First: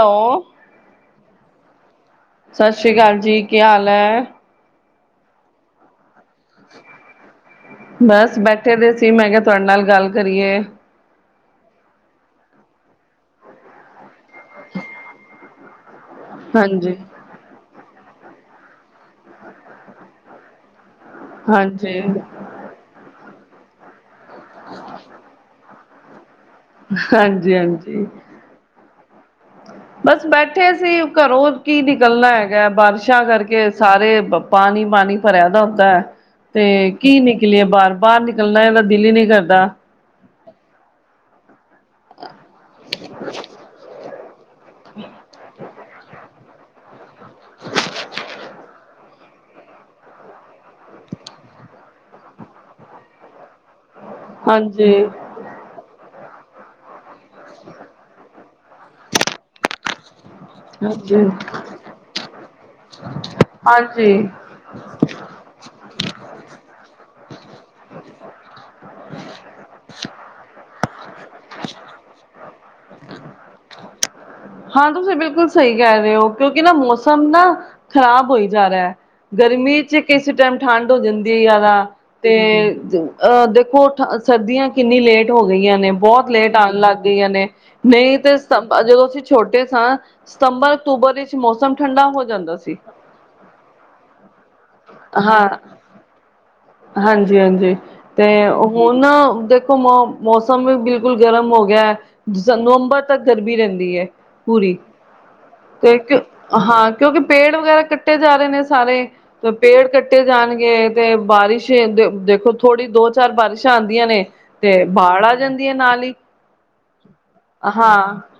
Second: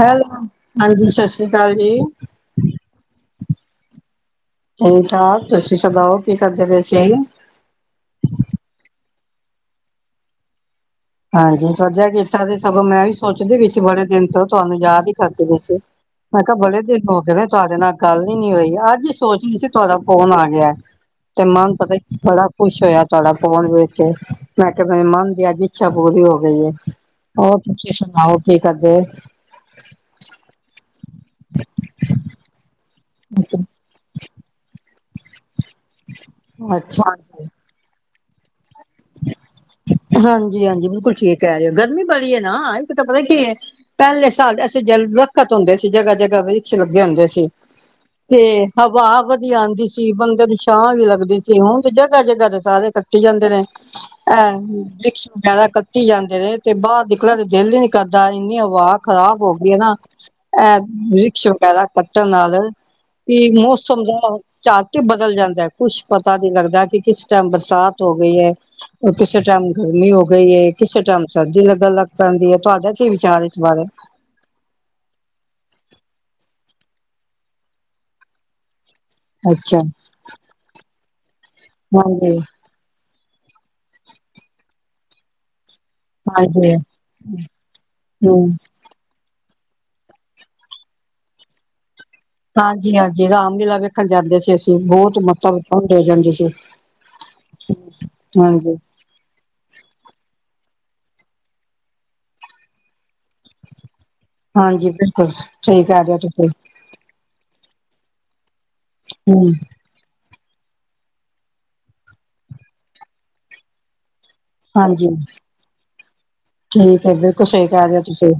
Hello ਹਾਂਜੀ ਸਤਿ ਸ੍ਰੀ ਅਕਾਲ ਜੀ। ਸਤਿ ਸ੍ਰੀ ਅਕਾਲ ਜੀ ਕੀ ਹਾਲ ਹੈ। ਠੀਕ -ਠਾਕ ਤੁਸੀਂ ਸੁਣਾਓ ਕੀ ਕਰਦੇ ਪਏ ਸੀ। ਬਸ ਬੈਠੇ ਦੇ ਸੀ ਮੈਂ ਕਿਆ ਤੁਹਾਡੇ ਨਾਲ ਗੱਲ ਕਰੀਏ। ਹਾਂਜੀ ਵਧੀਆ ਕੀਤਾ ਸੀ ਸਗੋਂ ਮੈਂ ਵੀ ਸੋਚਦੀ ਵੀ ਸੀ ਬੜੇ ਦਿਨ ਤੋਂ ਤੁਹਾਨੂੰ ਯਾਦ ਹੀ ਕਰਦੀ ਪਈ ਸੀ। ਮੈਂ ਕਿਆ ਬੜੇ ਹਾਂਜੀ ਦਿਨ ਹੋ ਗਏ ਤਹਾਡੇ ਨਾਲ ਗੱਲ ਨਈ ਹੋਈ ਅੱਜ ਸੋਚਦੀ ਸੀ ਤੁਹਾਡਾ ਫੋਨ ਆ ਗਿਆ ਤੇ ਮਨ ਪਤਾ ਹਾਂਜੀ ਬੜਾ ਖੁਸ਼ ਹੋਇਆ ਤੁਹਾਡਾ ਫੋਨ ਵੇਖ ਕੇ ਮੈਂ ਕਿਆ ਮੇਰੇ ਮਨ ਦੀ ਅੱਜ ਇੱਛਾ ਪੂਰੀ ਹੋ ਗਈ। ਹਾਂਜੀ ਹੋਰ ਤੁਸੀਂ ਹਾਂਜੀ ਸੁਣਾਓ ਕੀ ਕਰਦੇ। ਬਸ ਬੈਠੇ ਸੀ ਘਰੋਂ ਕੀ ਨਿਕਲਣਾ ਹੈਗਾ ਬਾਰਿਸ਼ਾਂ ਕਰਕੇ ਸਾਰੇ ਪਾਣੀ-ਪਾਣੀ ਭਰਿਆ ਦਾ ਹੁੰਦਾ ਤੇ ਕੀ ਅੱਛਾ ਨਿਕਲੀਏ ਬਾਹਰ-ਬਾਹਰ ਨਿਕ ਕੱਲਿਆਂ ਦਾ ਦਿਲ ਹੀ ਨਈ ਕਰਦਾ। ਹਾਂਜੀ-ਹਾਂਜੀ ਬਿਲਕੁਲ ਠੀਕ ਕਹਿ ਰਏ ਹੋ ਅਗਰ ਗਰਮੀ ਬੜੀ ਏ ਨਾ ਇੱਕ ਤਾਂ ਪਤਾ ਕੀ ਪੈਲੇ ਸਾਡੇ ਅਸੀ ਦਰੱਖਤ ਹੁੰਦੇ ਸੀ ਜਗ੍ਹਾ-ਜਗ੍ਹਾ ਵਈ ਲੱਗੇ ਹੁੰਦੇ ਸੀ ਤੇ ਹਵਾ ਵਧੀਆ ਆਂਦੀ ਸੀ ਬੰਦੇ ਨੂੰ ਛਾਂ ਵੀ ਲੱਗਦੀ ਸੀ ਹੁਣ ਤੇ ਜਗ੍ਹਾ-ਜਗ੍ਹਾ ਤੇ ਸਾਰੇ ਕੱਟੀ ਜਾਂਦੇ ਨੇ। ਐ ਹਾਂਜੀ ਵਰੀਕਛ ਵਗੈਰਾ ਕੱਟੀ ਜਾਂਦੇ ਨੇ ਤੇ ਬਾਹਰ ਨਿਕਲਣ ਤੇ ਦਿਲ ਹੀ ਨਈ ਕਰਦਾ। ਇੰਨੀ ਹਵਾ ਖਰਾਬ ਹੋ ਗਈ ਏ ਨਾ ਇਹ ਹਾਂਜੀ ਵਰੀਕਛ ਵਗੈਰਾ ਕੱਟਣ ਨਾਲ ਕੀ ਮੌਸਮ ਹਾਂਜੀ ਦਾ ਝਟ ਹੀ ਬਦਲ ਜਾਂਦਾ ਐ ਕੁਛ ਪਤਾ ਨੀ ਲੱਗਦਾ ਕਿ ਕਿਸ ਟਾਈਮ ਬਰਸਾਤ ਹੋ ਗਈ ਐ। ਓ ਕਿਸੇ ਟਾਈਮ ਗਰਮੀ ਹੋ ਗਈ ਏ ਕਿਸੇ ਟਾਈਮ ਸਰਦੀ ਲੱਗਣ ਲੱਗ ਪੈਂਦੀ ਏ ਤੁਹਾਡਾ ਕੀ ਵਿਚਾਰ ਇਸ ਬਾਰੇ ਹਾਂ ਤੁਸੀਂ ਬਿਲਕੁਲ ਸਈ ਕਹਿ ਰਏ ਓ ਕਿਉਂਕਿ ਨਾ ਮੌਸਮ ਨਾ ਖ਼ਰਾਬ ਹੋਈ ਜਾ ਰਿਆ। ਅੱਛਾ ਗਰਮੀ 'ਚ ਕਿਸ ਟੈਮ ਠੰਡ ਹੋ ਜਾਂਦੀ ਏ ਜਾਦਾ ਤੇ ਹਾਂਜੀ ਅ ਦੇਖੋ ਠ ਸਰਦੀਆਂ ਕਿੰਨੀ ਲੇਟ ਹੋ ਗਈਆਂ ਨੇ। ਬੋਤ ਲੇਟ ਆਨ ਹਾਂਜੀ ਲਾੱਗ ਗਈਆਂ ਨੇ, ਨਈ ਤੇ ਹਮ ਸਤੱਮ ਜਦੋ ਅਸੀ ਛੋਟੇ ਸਾ, ਸਤੰਬਰ‌ ਅਕਤੂਬਰ ਇੱਚ ਹਾਂਜੀ-ਹਾਂਜੀ ਰਾਮਲੀਲਾ ਵੇਖਨ ਜਾਂਦੇ ਸੀ ਅਸੀ, ਬੋਤ ਮੱਤਬ ਠੰਡ ਹੋ ਜਾਂਦੀ ਸੀ। ਹਾਂਜੀ-ਹਾਂਜੀ ਤੇ ਹਾਂਜੀ ਹੁਣ ਨਾ ਦੇਖੋ ਮੌ ਮੌਸਮ ਵੀ ਬਿਲਕੁਲ ਗਰਮ ਓ ਗਯੈ ਨਵੰਬਰ ਤੱਕ ਗਰਮੀ ਰੈਂਦੀ ਏ ਪੂਰੀ, ਹਾਂਜੀ ਬਿਲਕੁਲ ਸਹੀ ਤੇ ਕਹਿ ਇੱਕ, ਰਹੇ ਹੋ ਤੁਸੀਂ ਹਾਂ ਕਯੋਕਿ ਪੇੜ ਵਗੈਰਾ ਕੱਟੇ ਜਾ ਰਏ ਨੇ ਸਾਰੇ, ਹਮ ਪੇੜ ਕੱਟ ਕੱਟੇ ਜਾਨਗੇ ਤੇ ਬਾਰਿਸ਼ ਦੇ ਦੇਖੋ ਥੋੜ੍ਹੀ ਦੋ-ਚਾਰ ਬਾਰਿਸ਼ਾਂ ਆਂਦੀਆਂ ਨੇ ਤੇ ਹਾਂਜੀ ਬਾੜ ਆ ਜਾਂਦੀ ਏ ਨਾਲ ਈ। ਠੀਕ ਏ ਬਿਲਕੁਲ ਸਈ ਕੈ ਰੇ ਓ ਤੁਸੀ।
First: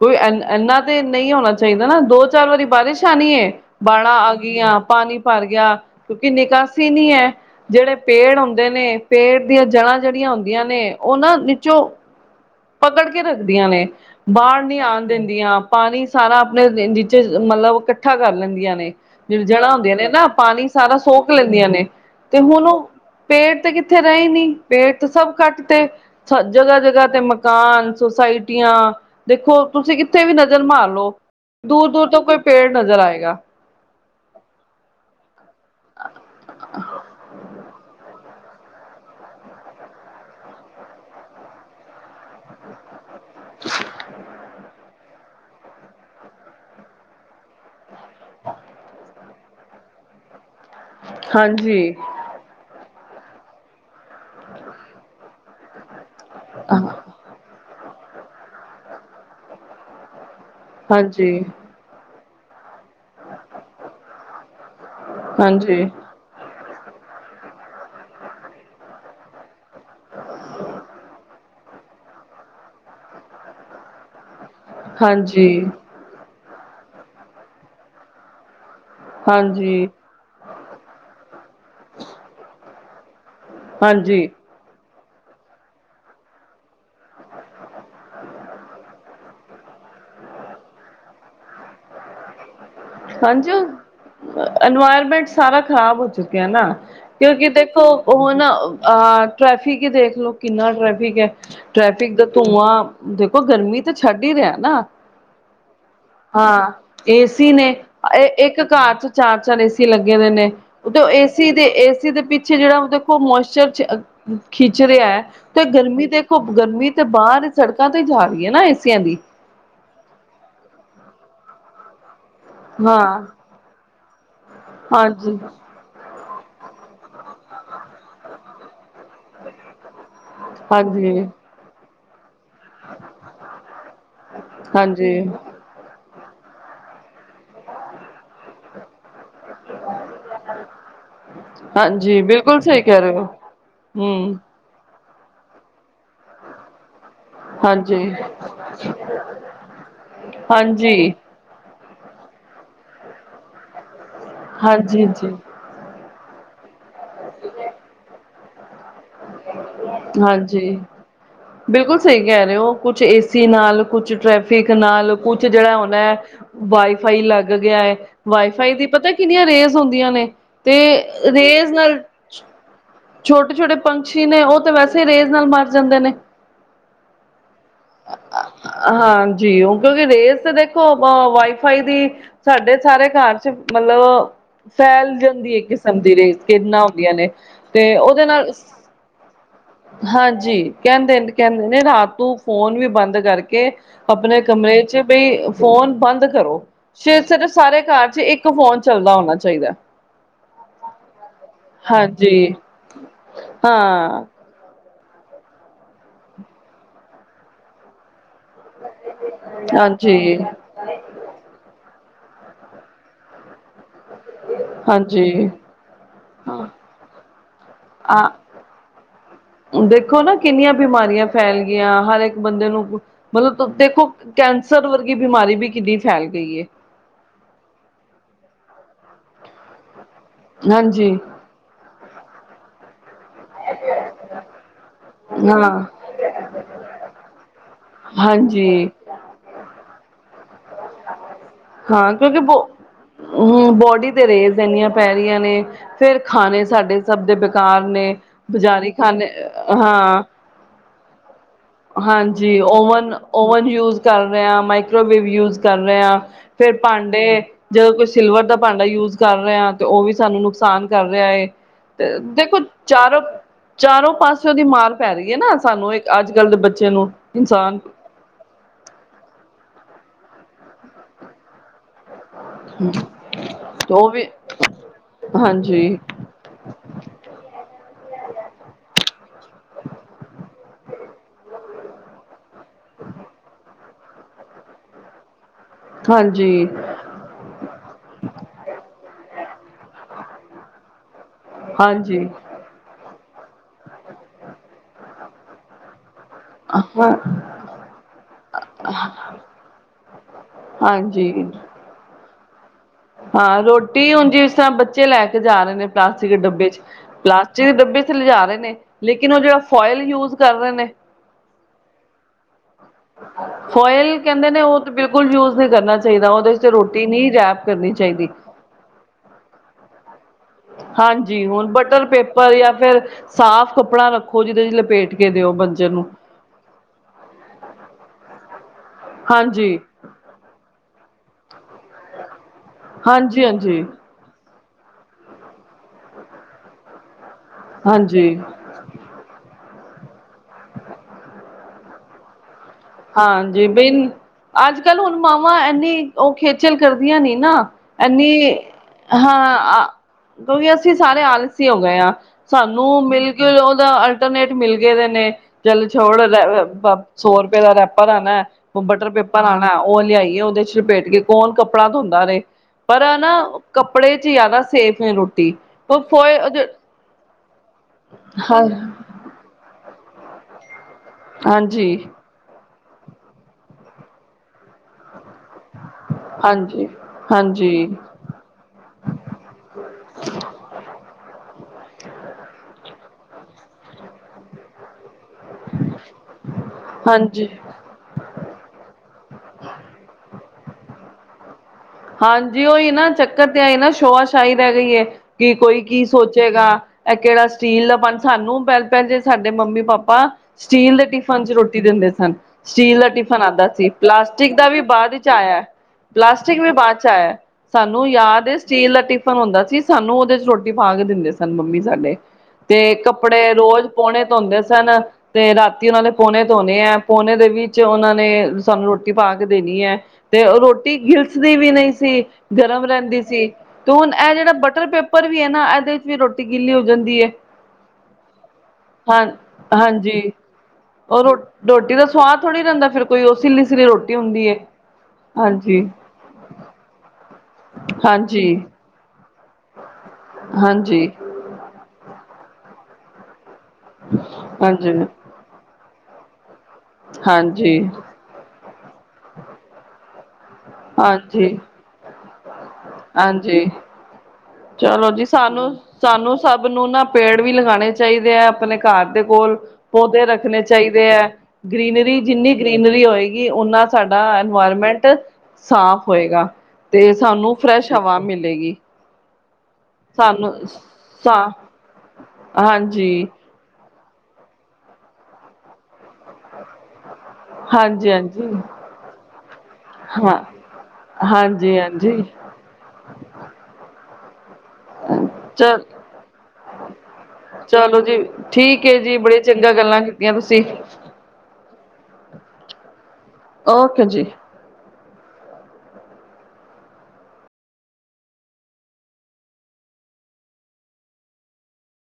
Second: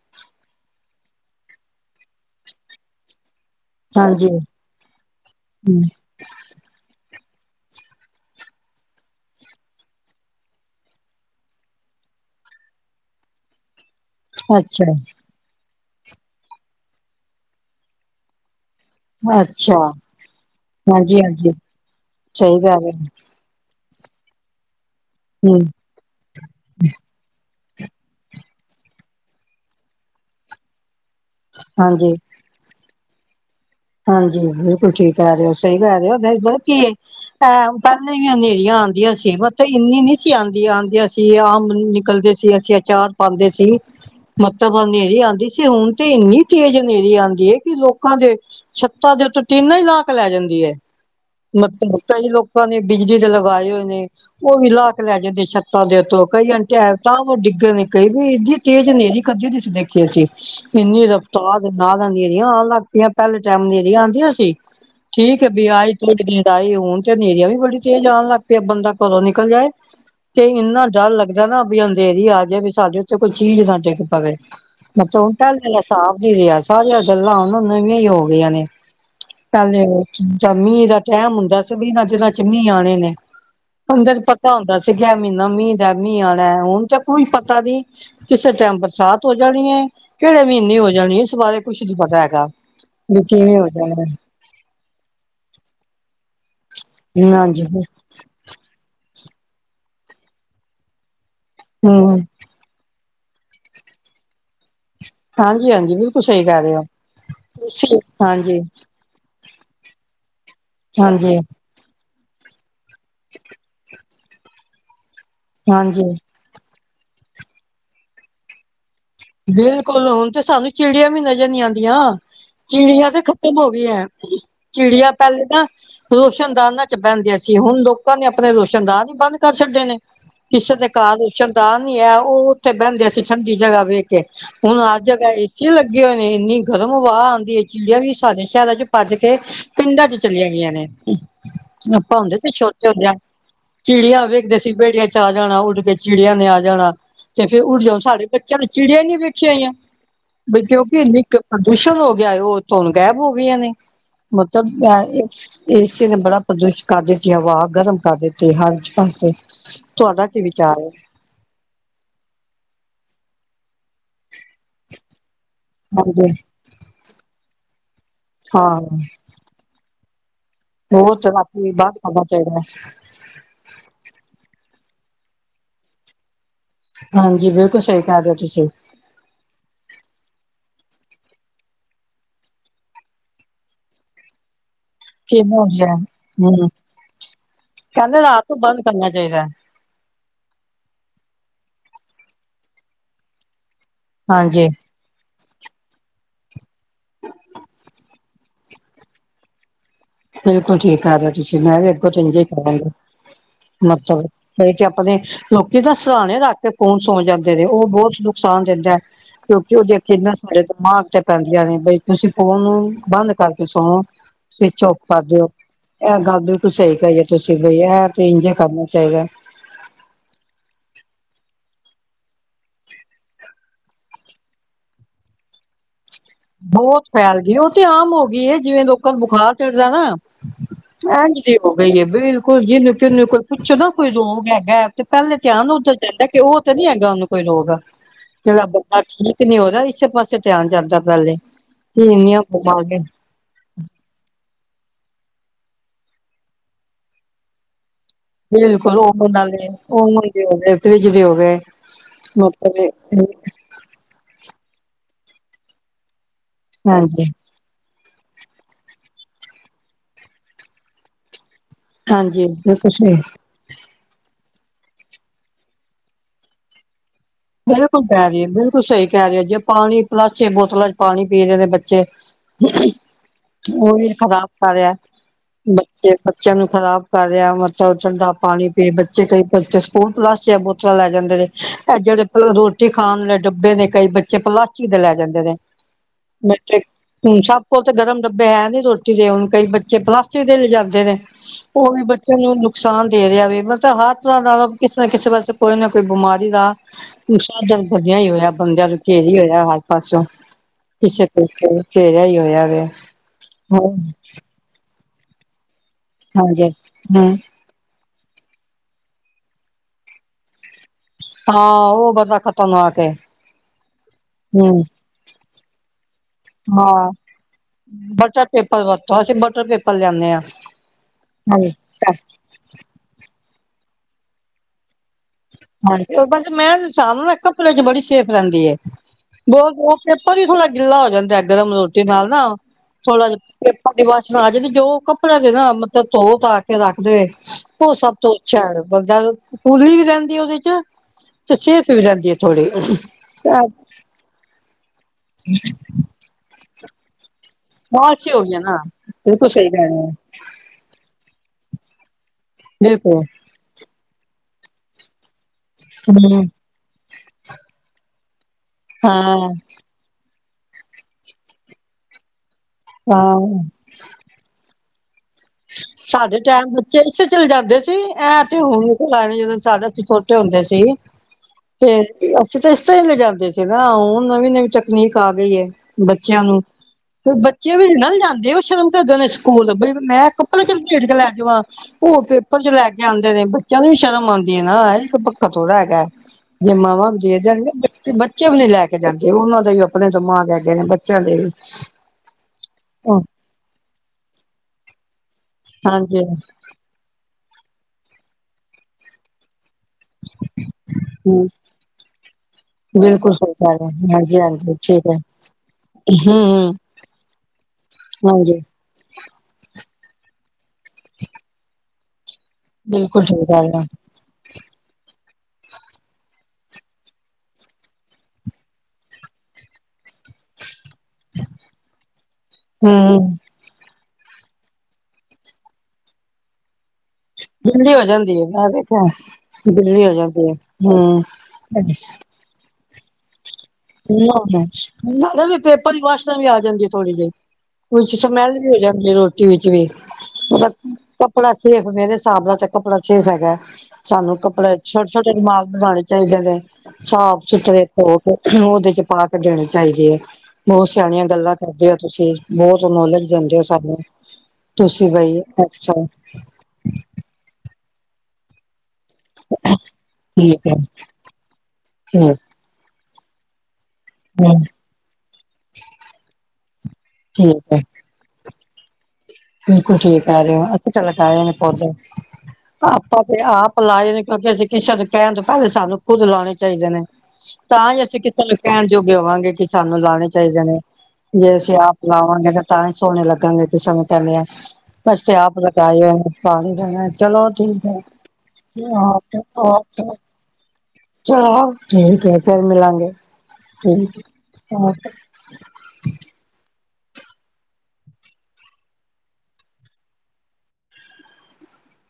ਕੋਈ ਐਨ ਐਨਾ ਤੇ ਨਈ ਹੋਣਾ ਚਾਈਦਾ ਨਾ ਦੋ-ਚਾਰ ਵਾਰੀ ਬਾਰਿਸ਼ ਆਨੀ ਏ ਬਾੜਾ ਹਾਂਜੀ ਆ ਗਈਆਂ, ਪਾਨੀ ਪਾਰ ਗਯਾ ਹਮ ਕਯੂਕਿ ਨਿਕਾਸੀ ਨੀ ਐ। ਜੜੇ ਪੇੜ ਓਂਦੇ ਨੇ, ਪੇੜ ਦੀਆਂ ਜੜਾ ਜੜੀਆਂ ਓਂਦੀਆਂ ਨੇ ਓ ਨਾ ਨੀਚੋਂ ਪਕੜ ਕੇ ਰੱਖਦੀਆਂ ਨੇ, ਬਾੜ ਨੀ ਅੱਛਾ ਆਨ ਦੇਨ ਦੀਆਂ ਪਾਨੀ ਸਾਰਾ ਅਪਨੇ ਨੀਚੇ ਮਲਬ ਕੱਠਾ ਕਾਰ ਲੈਂਦੀਆਂ ਨੇ। ਜੜੀ ਜੜਾਂ ਅੱਛਾ ਓਂਦੀਆਂ ਨੇ ਨਾ ਪਾਨੀ ਸਾਰਾ ਹਾਂਜੀ ਸੋਕ ਹਾਂਜੀ ਲੈਂਦੀਆਂ ਨੇ, ਤੇ ਸਹੀ ਹੁਨ ਓ ਕਹਿ ਰਹੇ ਪੇੜ ਤੇ ਕਿੱਥੇ ਰਏ ਨੀ, ਪੇੜ ਤੇ ਸੱਬ ਹੋ ਕਾੱਟ ਹਮ ਤੇ ਸ ਜਗਾ- ਜਗਾ ਤੇ ਮ ਦੁਕਾਨ, ਸੋਸਾਇਟੀਆਂ ਦੇਖੋ ਤੁਸੀ ਕਿੱਥੇ ਵੀ ਨਜ਼ਰ ਮਾਰ ਲਓ ਦੂਰ-ਦੂਰ ਹਾਂਜੀ ਤੋ ਕੋਈ ਪੇੜ ਨਜਰ ਆਏਗਾ। ਹਾਂਜੀ ਬਿਲਕੁਲ ਠੀਕ ਕੈ ਰਏ ਓ ਸਈ ਕੈ ਰਏ ਓ [unintelligible] ਪਤਾ ਕੀ ਏ, ਅ ਪੈਲੇ ਵੀ ਹਨੇਰੀਆਂ ਆਂਦੀਆਂ ਸੀ ਪਤਾ ਇੰਨੀ ਨੀ ਸੀ ਆਂਦੀਆਂ, ਆਂਦੀਆਂ ਸੀ ਆਮ ਨਿਕਲਦੇ ਸੀ ਅਸੀ ਅਚਾਰ ਪਾਂਦੇ ਸੀ, ਮਤੱਬ ਅਨੇਰੀ ਆਂਦੀ ਸੀ ਹੁਨ ਤੇ ਇੰਨੀ ਤੇਜ਼ ਹਨੇਰੀ ਆਂਦੀ ਏ ਕਿ ਲੋਕਾਂ ਦੇ ਛੱਤਾ ਦੇ ਉਤੋ ਟੀਨਾ ਈ ਲਾਕੇ ਲੈ ਜਾਂਦੀ ਏ। ਹਾਂਜੀ ਮਤਬ ਕਈ ਲੋਕ ਲੋਕਾਂ ਨੇ ਬਿਜਲੀ ਦੇ ਲਗਾਏ ਓਏ ਨੇ ਓਵੀ ਲਾ ਕੇ ਲੈ ਜਾਂਦੇ ਛੱਤਾਂ ਦੇ ਉਤੋਂ ਕਈਆਂ ਦੇ ਤਾਂ ਓ ਡਿੱਗਨ ਨੀ ਕਈ ਦੀ ਇਡੀ ਤੇਜ਼ ਹਨੇਰੀ ਕਦੀ ਨੀ ਸੀ ਦੇਖੀ ਅਸੀ, ਇੰਨੀ ਹਾਂਜੀ ਰਫਤਾਰ ਤੇ ਨਾਲ ਹਨੇਰੀਆਂ ਆਨ ਲਾੱਗ ਪਈਆਂ ਪੈਲੇ ਟੈਮ ਹਨੇਰੀਆਂ ਆਂਦੀਆਂ ਸੀ, ਠੀਕ ਬੀ ਆਈ ਹਾਂਜੀ ਥੋੜੀ ਦੇਰ ਆਈ ਹੋਨ ਤੇ ਹਨੇਰੀਆਂ ਵੀ ਤੇਜ਼ ਆਨ ਲਾੱਗ ਪਈਐ, ਬੰਦਾ ਘਰੋ ਨਿਕਲ ਜਾਏ ਤੇ ਇੰਨਾ ਡਾਰ ਲੱਗਦੈ ਨਾ ਬੀ ਅੰਧੇਰੀ ਆ ਜਾਵੇ ਵੀ ਸਾਡੇ ਉੱਤੇ ਕੋਈ ਚੀਜ਼ ਨਾ ਡਿੱਗ ਪਵੇ। ਮਤਬ ਹੁਨ ਤੇ ਹਾਂਜੀ ਪੈਲੇ ਆਲਾ ਹਿਸਾਬ ਨੀ ਰੇਆ, ਸਾਰੀਆਂ ਗੱਲਾ ਓਨ ਨਾ ਨਵੀਆਂ ਈ ਓ ਗੀਆਂ ਨੇ। ਪੈਲੇ, ਹਾਂਜੀ ਗਰਮੀ ਦਾ ਟੈਮ ਹੁੰਦਾ ਸੀ ਵੀ ਰੱਜ-ਰੱਜ ਮੀਂ ਆਣੇ ਨੇ। ਬੰਦੇ ਨੂੰ ਹਾਂਜੀ ਪਤਾ ਓਂਦਾ ਸੀ ਕਿ ਐ ਮੀਨਾ ਮੀਂ ਦੈ ਮੀਂ ਆਣੈ ਓਨ ਤਾ ਕੋਈ ਪਤਾ ਨੀ ਕਿਸੇ ਟੈਮ ਬਰਸਾਤ ਓ ਜਾਣੀ ਏ, ਕੇੜੇ ਮ੍ਹੀਨੇ ਹੋ ਜਾਣੀ ਏ ਇਸ ਬਾਰੇ ਕੁਛ ਨੀ ਪਤਾ ਐਗਾ। ਹਾਂਜੀ ਓ, ਅਨਵਾਯਰਮੈਂਟ ਸਾਰਾ ਖ਼ਰਾਬ ਹੋ ਚੁੱਕੇਐ ਨਾ। ਕਯੋਕਿ ਹਾਂਜੀ ਦੇਖੋ ਓਹ ਨਾ ਆ ਟ੍ਰੈਫਿਕ ਹੀ ਦੇਖਲੋ ਕਿੰਨਾ ਟ੍ਰੈਫਿਕ ਐ। ਟ੍ਰੈਫਿਕ ਹੂੰ ਦਾ ਤੂਆਂ ਦੇਖੋ ਗਰਮੀ ਤੇ ਛੱਡ ਈ ਰੇਐ ਨਾ। ਹਾਂਜੀ-ਹਾਂਜੀ ਬਿਲਕੁਲ ਸਹੀ ਕਹਿ ਹਾਂ, ਰਹੇ ਹੋ। ਏਸੀ ਨੇ ਏਕ ਹਾਂਜੀ-ਹਾਂਜੀ, ਘਾੱਰ ਚ ਚਾਰ-ਚਾਰ ਏਸੀ ਲੱਗੇ ਨੇ ਨੇ ਤੋ ਹਾਂਜੀ। ਏਸੀ ਦੇ, ਏਸੀ ਦੇ ਪਿ ਪਿੱਛੇ ਜੜਾ ਦੇਖੋ ਮੋਏਸ਼ਚਰ ਖਿੱਚ ਰੇਐ, ਤੇ ਗਰਮੀ ਹਾਂਜੀ ਦੇ ਤੁੱਪ ਗਰਮੀ ਤੇ ਬਾਰ ਸੜਕਾਂ ਤੇ ਈ ਜਾ ਰੀ ਏ ਨਾ ਏਸੀਆਂ ਦੀ। ਬਿਲਕੁਲ ਹੋਨ ਤੇ ਸਾਨੂੰ ਚਿੜੀਆਂ ਵੀ ਨਜਰ ਨੀ ਆਂਦੀਆਂ, ਚਿੜੀਆਂ ਤੇ ਹਾਂ ਖ ਤਮ ਓ ਗੀਐ, ਚਿੜੀਆਂ ਹਾਂਜੀ ਪੈਲੇ ਨਾ ਰੋਸ਼ਨਦਾਨਾਂ ਚ ਬੈਂਦਿਆਂ ਸੀ ਹੋਨ ਲੋਕਾਂ ਨੇ ਅਪਨੇ ਰੋਸ਼ਨਦਾਨ ਈ ਬੰਦ ਕਰ ਛਡੇ ਨੇ ਕਿਸੇ ਦੇ ਘਾਰ ਹਾਂਜੀ ਰੋਸ਼ਨਦਾਨ ਨੀ ਹੈ ਉਹ ਉੱਥੇ ਬਹਿੰਦੇ ਸੀ ਠੰਡੀ ਜਗ੍ਹਾ ਵੇਖ। ਹੁਣ ਹਰ ਹਾਂਜੀ ਜਗਾਂ ਏਸੀ ਲੱਗੇ ਹੋਏ ਨੇ ਇੰਨੀ ਗਰਮ ਹਵਾ ਆਂਦੀ ਏ ਚਿੜਿਆਂ ਵੀ ਸਾਡੇ ਸ਼ਹਿਰਾਂ ਚ। ਭੱਜ ਕੇ ਪਿੰਡਾਂ ਚ ਚਲੀਆਂ ਗਈਆਂ ਨੇ ਅੱਪਾਂ ਹਾਂਜੀ ਹੁੰਦੇ ਤਸੀ ਬਿਲਕੁਲ ਸਹੀ ਛੋਟੇ ਕਹਿ ਹੁੰਦਿਆਂ। ਰਹੇ ਹੋ ਚਿੜੀਆਂ ਹਮ ਵੇਖਦੇ ਸੀਂ, ਵੇੜੇਆਂ ਚ ਆ ਜਾਣਾ ਉੱਡ ਕੇ ਚਿੜੀਆਂ ਨੇ ਆ ਜਾਣਾ। ਤੇ ਫੇਰ ਉੱਡ ਹਾਂਜੀ ਜਾਓ ਸਾਡੇ ਬੱਚਿਆਂ ਨੇ ਚਿੜੀਆਂ ਨੀ ਵੇਖੀਆਂ ਹੋਇਆ ਬਈੱ ਕਿੳਕਿਂ। ਹਾਂਜੀ ਇੱਕ ਪ੍ਰਦੂਸ਼ਣ ਹੋ ਗਿਆ ਉਹ ੳਥੋ ਹੁਣ ਗਾਇਬ ਹੋ ਗਈਆਂ ਨੇ ਮਤਲਬ ਹਾਂਜੀ ਇਹ। ਹਾਂਜੀ ਏ ਸੀ ਨੇ ਬੜਾ ਪ੍ਰਦੂਸ਼ਿਤ ਕਰ ਦਿੱਤੀ ਹਵਾ ਗਰਮ ਕਰ ਦਿੱਤੀ ਏ ਹਰ। ਪਾਸੇ, ਤੁਹਾਡਾ ਕੀ ਹਾਂਜੀ ਵਿਚਾਰ ਏ? ਬਿਲਕੁਲ ਸਹੀ ਕਹਿ ਰਹੇ ਹੋ ਕੁਛ ਏਸੀ ਨਾਲ ਕੁਛ ਟ੍ਰੈਫਿਕ ਨਾਲ। ਕੁਛ ਜਿਹੜਾ ਹੁਣ ਹਾਂਜੀ ਇਹ ਵਾਈਫਾਈ ਲੱਗ ਗਿਐ ਵਾਈਫਾਈ ਹਾਂ ਦੀ ਪਤਾ ਕਿੰਨੀਆਂ ਰੇਜ਼। ਹੁੰਦੀਆਂ ਨੇ, ਬਹੁਤ ਤੇ ਰਾਤੀ ਰੇਜ਼ ਬਾਹਰ ਨਾਲ। ਖਾਣਾ ਚਾਹੀਦਾ ਛੋਟੇ ਛੋਟੇ ਪੰਛੀ ਨੇ ਉਹ ਤੇ ਵੈਸੇ ਹੀ ਰੇਜ਼ ਨਾਲ ਮਰ ਜਾਂਦੇ ਨੇ। ਹਾਂਜੀ, ਬਿਲਕੁਲ ਸਹੀ ਕਹਿ ਰਹੇ ਹੋ ਤੁਸੀਂ। ਹਾਂ। ਜੀ ਉਹ, ਕਿਉਂਕਿ ਰੇਜ਼ ਤੇ ਦੇਖੋ ਵ ਵਾਈਫਾਈ ਦੀ [unintelligible] ਸਾਡੇ ਸਾਰੇ ਘਰ ਚ ਮਤਲਬ। ਫੈਲ ਜਾਂਦੀ ਕਿਵੇਂ ਹੋ ਇੱਕ ਗਿਆ ਕਿਸਮ ਦੀ ਰੇਜ਼ ਹਮ ਕਿਰਣਾਂ ਹੁੰਦੀਆਂ ਨੇ ਤੇ ਕਹਿੰਦੇ ਉਹਦੇ ਰਾਤ ਨਾਲ। ਨੂੰ ਬੰਦ ਕਰਨਾ ਚਾਹੀਦੈ। ਹਾਂਜੀ, ਕਹਿੰਦੇ, ਕਹਿੰਦੇ ਨੇ ਰਾਤ ਨੂੰ ਫੋਨ ਵੀ ਬੰਦ ਕਰਕੇ ਅਪਣੇ ਹਾਂਜੀ ਕਮਰੇ ਚ ਬਈ ਫੋਨ ਬੰਦ ਕਰੋ। ਸਿਰਫ ਸਾਰੇ ਘਰ ਚ ਇੱਕ ਫੋਨ ਚੱਲਦਾ ਹੋਣਾ ਚਾਹੀਦੈ। [unintelligible] ਬਿਲਕੁਲ, ਠੀਕ ਕਹਿ ਰਹੇ ਹੋ ਤੁਸੀਂ ਮੈਂ ਵੀ ਅਗੋ ਤੋ ਇੰਜੋਂ ਹੀ ਹਾਂਜੀ ਕਰਾਂਗੀ। ਹਾਂ ਮਤਲਬ ਕਈ ਤੇ ਅਪਣੇ ਲੋਕੀ ਤਾਂ ਸਰਾਹਣੇ ਰੱਖ ਕੇ ਫੋਨ ਸੌ ਜਾਂਦੇ ਨੇ ਉਹ ਬਹੁਤ ਨੁਕਸਾਨ ਦੇਂਦੈ। ਕਿਉਂਕਿ ਉਹਦਿਆ ਹਾਂਜੀ ਕਿਰਣਾਂ ਸਾਡੇ ਤੋ [unintelligible] ਮਾਗ ਤੇ ਪੈਂਦੀਆਂ ਨੇ ਬਈ ਤੁਸੀਂ ਫੋਨ ਨੂੰ ਬੰਦ ਕਰਕੇ ਸੋਂਵੋਂ ਵਿੱਚੋਂ ਕਰ ਦਿਓ, ਹਾਂਜੀ ਇਹ ਗੱਲ ਬਿਲਕੁਲ ਸਹੀ ਕਹੀਏ ਤੁਸੀਂ ਬਈ ਇਹ ਤੇ ਹਾਂ ਇੰਝ ਕਰਨਾ ਚਾਹੀਦੈ। ਦੇਖੋ ਨਾ ਕਿੰਨੀਆਂ ਬਿਮਾਰੀਆਂ ਫੈਲ ਗਈਆਂ ਹਰ ਇੱਕ ਬੰਦੇ ਨੂੰ ਮਤਲਬ ਦੇਖੋ ਕੈਂਸਰ ਵਰਗੀ ਬਿਮਾਰੀ ਵੀ ਕਿੰਨੀ ਫੈਲ ਗਈ ਏ। ਬਹੁਤ ਫੈਲ ਗਈ ਉਹ ਤੇ ਆਮ ਹੋ ਗਈ ਜਿਵੇਂ ਲੋਕਾਂ ਨੂੰ ਬੁਖਾਰ ਚੜਦੈ ਨਾ। ਹਾਂਜੀ। ਇੰਝ ਹੋ ਗਈ ਔ ਬਿਲਕੁਲ ਜਿਹਨੂੰ ਕਿਨੂੰ ਕੋਈ ਪੁੱਛ ਨਾ ਕੋਈ ਰੋਗ ਹੈਗੈ ਤੇ ਪਹਿਲੇ ਧਿਆਨ ਹਾਂ ਉਧਰ ਕਹਿੰਦਾ ਕਿ ਉਹ ਤਾਂ ਨੀ ਹੈਗਾ ਉਹਨੂੰ ਕੋਈ ਰੋਗ ਜਿਹੜਾ ਹਾਂਜੀ ਬੰਦਾ ਠੀਕ ਨੀ ਹੋ ਰਿਹਾ। ਇਸੇ ਪਾਸੇ ਧਿਆਨ ਜਾਂਦੈ ਪਹਿਲੇ ਕਿ ਹਾਂ ਕਿਉਂਕਿ, ਇੰਨੀਆਂ ਬਿਮਾਰੀਆਂ ਹਮ ਬੋਡੀ ਤੇ ਰੇਜ਼ ਇੰਨੀਆਂ ਪੈ ਰਹੀਆਂ ਨੇ। ਫੇਿਰ ਖਾਣੇ ਸਾਡੇ ਸਭ ਦੇ ਬੇਕਾਰ ਨੇ। ਬਜ਼ਾਰੀ ਬਿਲਕੁਲ ਖਾਣੇ ਓਮਨ ਵਾਲੇ, ਹਾਂ ਓਮਨ ਦੇ ਹੋ ਗਏ, ਫਰਿਜ ਦੇ ਹੋ ਗਏ। [inaudible] ਹਾਂਜੀ ਓਵਨ, ਮਤਲਬ ਓਵਨ ਯੂਜ ਕਰ ਰਿਹਾਾਂ ਮਾਈਕਰੋਵੇਵ ਯੂਜ ਕਰ ਰਿਹੇ ਹਾਂ ਫਿਰ ਭਾਂਡੇ ਹਾਂਜੀ ਜਦੋਂ ਕੋਈ ਸਿਲਵਰ ਦਾ ਭਾਂਡਾ ਯੂਜ ਕਰ ਰਿਹਾ ਹ ਤੇ ਉਹ ਵੀ ਸਾਨੂੰ ਨੁਕਸਾਨ ਕਰ ਰਿਹਾ ਹੈ। ਹਾਂਜੀ ਦੇਖੋ ਬਿਲਕੁਲ ਸਹੀ ਚਾਰੋਂ ਚਾਰੋਂ ਪਾਸਝ ਹੀ ਸਿ ਮਾਰ ਪੈ ਰਹੀ ਹੈ ਨਾ ਸਾਨੂੰ ਅੱਜ ਕੱਲ੍ਹ ਦੇ ਬੱਚੇ ਨੂੰ। ਇਨਸਾਨ ਬਿਲਕੁਲ ਪੈ ਰਹੀ। ਬਿਲਕੁਲ ਸਹੀ ਕਹਿ ਰਹੀ ਹੈ। ਜੇ ਪਾਣੀ ਪਲਾਸਟਿਕ ਬੋਤਲਾਂ 'ਚ ਪਾਣੀ ਪੀ ਰਹੇ ਨੇ ਬੱਚੇ [inaudible] ਤੇ ਉਹ ਵੀ ਉਹ ਖ਼ਰਾਬ ਕਰ ਰਿਹਾ। ਹਾਂਜੀ ਬੱਚੇ ਬੱਚਿਆਂ ਨੂੰ ਖ਼ਰਾਬ ਕਰ ਰਿਹਾ ਏ ਮਤਲਬ ਠੰਡਾ ਪਾਣੀ ਪੀ ਬੱਚੇ ਕਈ ਬਚੇ ਸਕੂਲ ਪਲਾਸਟਿਕ ਬੋਤਲਾਂ ਲੈ ਜਾਂਦੇ ਨੇ। ਐ ਜਿਹੜੇ ਰੋਟੀ ਖਾਣ ਲਈ ਡੱਬੇ ਨੇ ਕਈ ਬੱਚੇ ਪਲਾਸਟਿਕ ਦੇ ਲੈ ਜਾਂਦੇ ਨੇ ਹਾਂਜੀ ਮਿੱਠੇ ਹੂੰ ਸਭ ਕੋਲ ਤੇ ਗਰਮ ਡੱਬੇ ਹੈ ਨੀ ਰੋਟੀ ਦੇ ਹੁਣ ਕਈ ਬੱਚੇ ਪਲਾਸਟਿਕ ਦੇ ਲਿਜਾਂਦੇ ਨੇ। ਓ ਵੀ ਹਾਂਜੀ ਬੱਚਿਆਂ ਨੂੰ ਨੁਕਸਾਨ ਦੇ ਰਿਹਾ, ਵੀ ਮਤਲਬ ਹਰ ਤਰ੍ਹਾਂ ਨਾਲ ਕਿਸੇ ਨਾ ਕਿਸੇ ਪਾਸੇ ਕੋਈ ਨਾ ਕੋਈ ਬਿਮਾਰੀ ਦਾ ਹਾਂ ਨੁਕਸਾਨ ਤੇ ਬਣਿਆ ਹੀ ਹੋਇਆ ਬੰਦਿਆਂ ਨੂੰ ਘੇਰ ਹੀ ਹੋਇਆ ਹਰ ਪਾਸੋਂ ਕਿਸੇ ਹਾਂਜੀ ਤਰੀਕੇ ਘੇਰਿਆ ਹੀ ਹੋਇਆ ਵੈ। ਹਾਂ ਰੋਟੀ ਹੁਣ ਜਿਸ ਤਰ੍ਹਾਂ ਬੱਚੇ ਲੈ ਕੇ ਜਾ ਰਏ ਨੇ ਪਲਾਸਟਿਕ ਡੱਬੇ ਹਾਂਜੀ 'ਚ ਹਮ ਪਲਾ ਜਿਵੇ ਡੱਬੇ ਤੇ ਲਿਜਾ ਰਹੇ ਨੇ ਲੇਕਿਨ ਓ ਜਿਹੜਾ ਫੋਇਲ ਯੂਜ਼ ਕਰ ਰਏ ਨੇ ਹਾਂ। ਓ [unintelligible] ਖਤਨਨਾਕ ਏ। ਫੋਇਲ ਕੈਂਦੇ ਨੇ ਉਹ ਹਮ ਤੇ ਬਿਲਕੁਲ ਯੂ਼ਜ਼ ਨਹੀਂ ਕਰਨਾ ਚਾਹੀਦਾ ਉਹਦੇ 'ਚ ਰੋਟੀ ਹਾਂ ਨੀ ਰੈਪ ਕਰਨੀ ਚਾਹੀਦੀ। ਬਟਰ ਪੇਪਰ ਵਰਤੋਂ ਅਸੀਂ ਬਟਰ ਪੇਪਰ ਲਿਆਣੇ ਆ। ਹਾਂਜੀ ਹੁਣ ਬਟਰ ਪੇਪਰ ਜਾਂ ਫਿਰ ਸਾਫ਼ ਕੱਪੜਾ ਰੱਖੋ ਜਿਹਦੇ 'ਚ ਲਪੇਟ ਕੇ ਦਿਓ। ਬੱਚੇ ਨੂੰ ਹਾਂਜੀ ਬਸ ਮੈਂਨ ਕਪੜੇ 'ਚ ਬੜੀ ਸੇਫ ਰਹਿੰਦੀ ਏ। [unintelligible] ਹਾਂਜੀ, ਪੇਪਰ ਵੀ ਗਿੱਲਾ ਹੋ ਜਾਂਦਾ ਗਰਮ ਰੋਟੀ ਨਾਲ ਨਾ। ਥੋੜਾ ਜ ਹਾਂਜੀ, ਹਾਂਜੀ, [unintelligible] ਹਾਂ [unintelligible] ਜੋ ਕੱਪੜੇ ਦੇ ਨਾ ਮਤਲਬ ਧੋ ਧਾ ਕੇ ਰੱਖ ਦੇਵੇ। ਓ ਸਭ ਤੋਂ ਹਾਂਜੀ। ਅੱਛਾ ਹੈ [unintelligible] ਉਹਦੇ 'ਚ ਤੇ ਸੇਫ ਵੀ ਰਹਿੰਦੀ ਹੈ ਥੋੜੀ ਹਾਂਜੀ ਬਿਨ ਅੱਜ ਕੱਲ ਹੁਣ ਮਾਵਾਂ ਐੰਨੀ ਔਖੇ ਚੱਲ ਕਰਦੀਆਂ ਨੀ ਨਾ ਮਾਲਸ਼ ਐਨੀ ਹੋ ਗਈ ਨਾ ਬਿਲਕੁਲ ਸਹੀ ਹਾਂ ਕਹਿ ਰਹੇ ਹੋ ਕਿਉਂਕਿ ਅਸੀਂ ਸਾਰੇ ਆਲਸੀ ਹੋ ਗਏ ਆ ਸਾਨੂੰ ਬਿਲਕੁਲ ਮਿਲ ਗਿਲ ਉਹਦਾ ਅ ਇੰਟਰਨੈਟ ਮਿਲ ਗਏ ਦੇ ਨੇ ਚਲ ਛੋੜ, ਹਮ ਰਰ, ਪ ਸੌ ਰੁਪਏ ਦਾ ਰੈਪਰ ਆਨਾ। ਓ ਬਟਰ ਪੇਪਰ ਹਾਂ ਆਣਾ ਓ ਲਿਆਈਏ ਉਹਦੇ 'ਚ ਲਪੇਟ ਕੇ ਕੌਣ ਕੱਪੜਾ ਧੋਂਦਾ ਰਏ। ਪਰ ਆ ਨਾ ਹਾਂ ਕੱਪੜੇ 'ਚ ਜ਼ਿਆਦਾ ਸੇਫ ਏ ਰੋ ਸਾਡੇ ਟਾਇਮ ਬੱਚੇ ਇਸੇ 'ਚ ਲਜਾਂਦੇ ਸੀ ਐਂ ਤੇ ਹਾਂ ਹਾਂਜੀ ਜਦੋਂ ਸਾਡੇ ਛੋਟੇ ਹੁੰਦੇ ਸੀ ਤੇ ਹਾਂਜੀ ਅਸੀਂ ਤੇ ਤੇ ਲਿਜਾਂਦੇ ਸੀ ਨਾ ਹੁਣ ਨਵੀਂ-ਨਵੀਂ ਤਕਨੀਕ ਆ ਗਈ ਐ। ਬੱਚਿਆਂ ਨੂੰ ਹਾਂਜੀ ਹਾਂਜੀ ਬੱਚੇ ਵੀ ਹਾਂਜੀ ਨਈ ਲਜਾਂਦੇ ਓ ਸ਼ਰਮ ਕਰਦੇ ਨੇ ਸਕੂਲ ਬਈ ਮੈਂ ਕੱਪੜੇ 'ਚ ਲਪੇਟ ਕੇ ਲੈ ਜਵਾਂ। ਓ ਪੇਪਰ ''ਚ ਲੈ ਕੇ ਆਣਦੇ ਨੇ ਬੱਚਿਆਂ ਨੂੰ ਵੀ ਸ਼ਰਮ ਆਣਦੀ ਏ ਵੀ ਤੇ ਪ ਇਕ ਥੋੜ੍ਹਾ ਹੈਗਾ ਜੇ ਮਾਵਾਂ ਦੇ ਹਾਂਜੀ ਦੇਂਨ ਬੱਚੇ ਬ ਚੇ ਵੀ ਨੀ ਲੈ ਕੇ ਜਾਂਦੇ ਉਹਨਾਂ ਦਾ ਵੀ ਆਪਣੇ ਦਿਮਾਗ ਹੈਗੇ ਬੱਚਿਆਂ ਦੇ ਵੀ ਹਾਂਜੀ ਉਹੀ ਨਾ ਚੱਕਰ ਤੇ ਐ ਹੀ ਨਾ ਸ਼ੋਆਸ਼ਾਹੀ ਰਏ ਗਈ ਏ ਕਿ ਕੋਈ ਕੀ ਹਾਂਜੀ ਸੋਚੇਗਾ। ਐ ਕਿਹੜਾ ਸਟੀਲ ਦਾ ਬਣ ਸਾਨੂੰ ਪੈ ਜੇ ਸਾਡੇ ਮੰਮੀ ਪਾ ਪਾ ਸਟੀਲ ਦੇ ਟਿਫਨ ਹਮ 'ਚ ਰੋਟੀ ਦਿੰਦੇ ਸਨ। ਸਟੀਲ ਦਾ ਬਿਲਕੁਲ ਟਿਫਨ ਸਹੀ ਆਣਦਾ ਕਹਿ ਸੀ ਰਹੇ ਹਾਂਜੀ ਪਲਾਸਟਿਕ ਦਾ ਹਾਂਜੀ ਵੀ ਠੀਕ ਬਾਦ ਹੈ 'ਚ ਆਇਆ ਪਲਾਸ ਟਿਕ ਵੀ ਹਮ ਬਾਅਦ 'ਚ ਆਇਆ ਸਾਨੂੰ ਯਾਦ ਏ ਹਾਂਜੀ ਸਟੀਲ ਦਾ ਟਿਫ ਟੀਫਨ ਹੁੰਦਾ ਸੀ ਸਾਨੂੰ ਉਹਦੇ 'ਚ ਰੋਟੀ ਪਾ ਕੇ ਦਿੰਦੇ ਸਨ ਮੰਮੀ ਸਾਡੇ ਤੇ ਬਿਲਕੁਲ ਠੀਕ ਕੱਪੜੇ ਗੱਲ ਹੈ ਰੋਜ਼ ਪੌਣੇ ਧੋਂਦੇ ਸਨ। ਤੇ ਰਾਤੀ ਉਹਨਾਂ ਨੇ ਪੋਣੇ ਧੋਨੇ ਐ ਪੋਣੇ ਦੇ ਵਿੱਚ ਉਹਨਾਂ ਨੇ ਸਾਨੂੰ ਰੋਟੀ ਪਾ ਕੇ ਦੇਣੀ ਏ। ਤੇ ਓ ਰੋਟੀ ਗਿਲਸਦੀ ਵੀ ਨਹੀਂ ਸੀ ਗਰਮ ਰੈਂਦੀ ਹਮ ਸੀ। ਤੇ ਹੁਣ ਐ ਜੇੜਾ ਬਟਰ ਪੇਪਰ ਵੀ ਐ ਨਾ ਐਦੇ ਵਿੱਚ ਵੀ ਰੋਟੀ ਗਿੱਲੀ ਹੋ ਜਾਂਦੀ ਏ। ਗਿੱਲੀ ਹੋ ਜਾਂਦੀ ਐ ਦੇਖੋ ਗਿੱਲੀ ਹੋ ਜਾਂਦੀ ਐ। ਓ ਰੋ ਰੋਟੀ ਦਾ ਸਵਾਦ ਥੋੜ੍ਹੀ ਰੈਂਦਾ ਫਿਰ ਕੋਈ ਓ ਸਿੱਲੀ ਸਿੱਲੀ ਰੋਟੀ ਗਿੱਲੀ ਹੋ ਹੁੰਦੀ ਹੈ ਜਾਂਦੀ ਨਾਲੇ ਵੀ ਹਾਂਜੀ ਪੇਪਰ ਵਾਸ਼ਨਾ ਵੀ ਆ ਜਾਂਦੀ ਆ ਥੋੜ੍ਹੀ ਜਿਹੀ ਕੁੱਛ ਸਮੈਲ ਹਾਂਜੀ ਵੀ ਹੋ ਜਾਂਦੀ ਏ ਰੋ ਵਿਚ ਵੀ ਹਾਂਜੀ ਕੱਪੜਾ ਸੇਫ, ਮੇਰੇ ਸਾਬ ਨਾਲ ਤੇ ਕੱਪੜਾ ਸੇਫ ਹੈਗਾ। ਸਾਨੂੰ ਕੱਪੜੇ ਹਾਂਜੀ ਛੋਟੇ-ਛੋਟੇ ਰੁਮਾਲ ਬਣਾਣੇ ਚਾਈਦੇ ਨੇ ਹਾਂਜੀ ਸਾਫ-ਸੁਥਰੇ ਹੋ ਓ ਦੇ ਕਚ ਪਾ ਕੇ ਦੇਣੇ ਚਾਈਦੇ ਐ ਬੋਤ ਸਿਆਣੀਆਂ ਗੱਲਾਂ ਹਾਂਜੀ ਕਰਦੇ ਓ ਤੁਸੀਂ। ਬੋਤ ਨੋਲੇਜ ਦਿੰਦੇ ਓ ਹਾਂਜੀ ਸਾਨੂੰ ਚਲੋ ਤੁਸੀਂ ਜੀ ਬਾਈ ਸਾਨੂੰ ਅਕਸਰ ਸਾਨੂੰ ਸਭ ਨੂੰ ਨਾ ਪੇੜ ਵੀ ਲਗਾਣੇ ਚਾਈਦੇ ਐ ਆਪਣੇ ਕਾਰ ਦੇ ਕੋਲ ਪੌਦੇ ਰੱਖਣੇ ਠੀਕ ਹੈ ਚਾਈਦੇ ਐ ਗਰੀਨਰੀ ਠੀਕ ਜਿੰਨੀ ਗ੍ਰੀਨਰੀ ਹੋਏਗੀ ਓਨਾਂ ਸਾਡਾ ਹਮ ਇਨਵਾਇਰਮੈਂਟ ਸਾਫ਼ ਹੋਏਗਾ ਤੇ ਸਾਨੂੰ ਠੀਕ ਫਰੈਸ਼ ਹਵਾ ਮਿਲੇਗੀ। ਬਿਲਕੁੱਲ ਠੀਕ ਕੈ ਸਾਨੂੰ ਰੇ ਓ ਅਸੀ ਤਾ ਲਗਾਏ ਆ ਹੋਏ ਹਾਂ ਨੇ‌ ਪੌਦੇ ਅਪਾਂ ਹਾਂਜੀ ਤੇ ਆਪ ਪ ਲਾਏ ਨੇ ਕਿਉਂਕਿ ਅਸੀਂ ਕਿਸਾ ਦੇ ਕੈਣ ਤੋਂ ਪੈਲੇ ਸਾਨੂੰ ਖੁਦ ਲਾਣੇ ਚਾਈਦੇ ਨੇ। ਤਾਂ ਈ ਹਾਂਜੀ ਅਸੀਂ ਕਿਸੇ ਹਾਂਜੀ ਨੂੰ ਕੈਣ ਜੋਗੇ ਹੋਵਾਂਗੇ ਕਿ ਸਾਨੂੰ ਲਾਨੇ ਹਾਂ ਚਾਈਦੇ ਨੇ। ਜੇ ਅਸੀਂ ਹਾਂਜੀ ਆਪ ਹਾਂਜੀ ਲਾਵਾਂਗੇ ਤਾਂ ਈ ਸੋਣੇ ਲੱਗਾਂਗੇ ਕਿਸੇ ਨੂੰ ਕੈਨੇ ਆ। ਅਸੀਂ ਤਾ ਆਪ ਚ ਲਗਾਏ ਹੋਏ ਨੇ ਪਾਣੀ ਦੇਨਾ ਚਲੋ ਠੀਕ ਐ ਚਲੋ ਜੀ ਓਕੇ-ਓਕੇ। ਵਧੀਆ ਤੁਸੀ ਚਲੋ ਠੀਕ ਐ ਫੇਰ ਮਿਲਾਂਗੇ ਓਕੇ ਠੀਕ ਜੀ ਓਕੇ।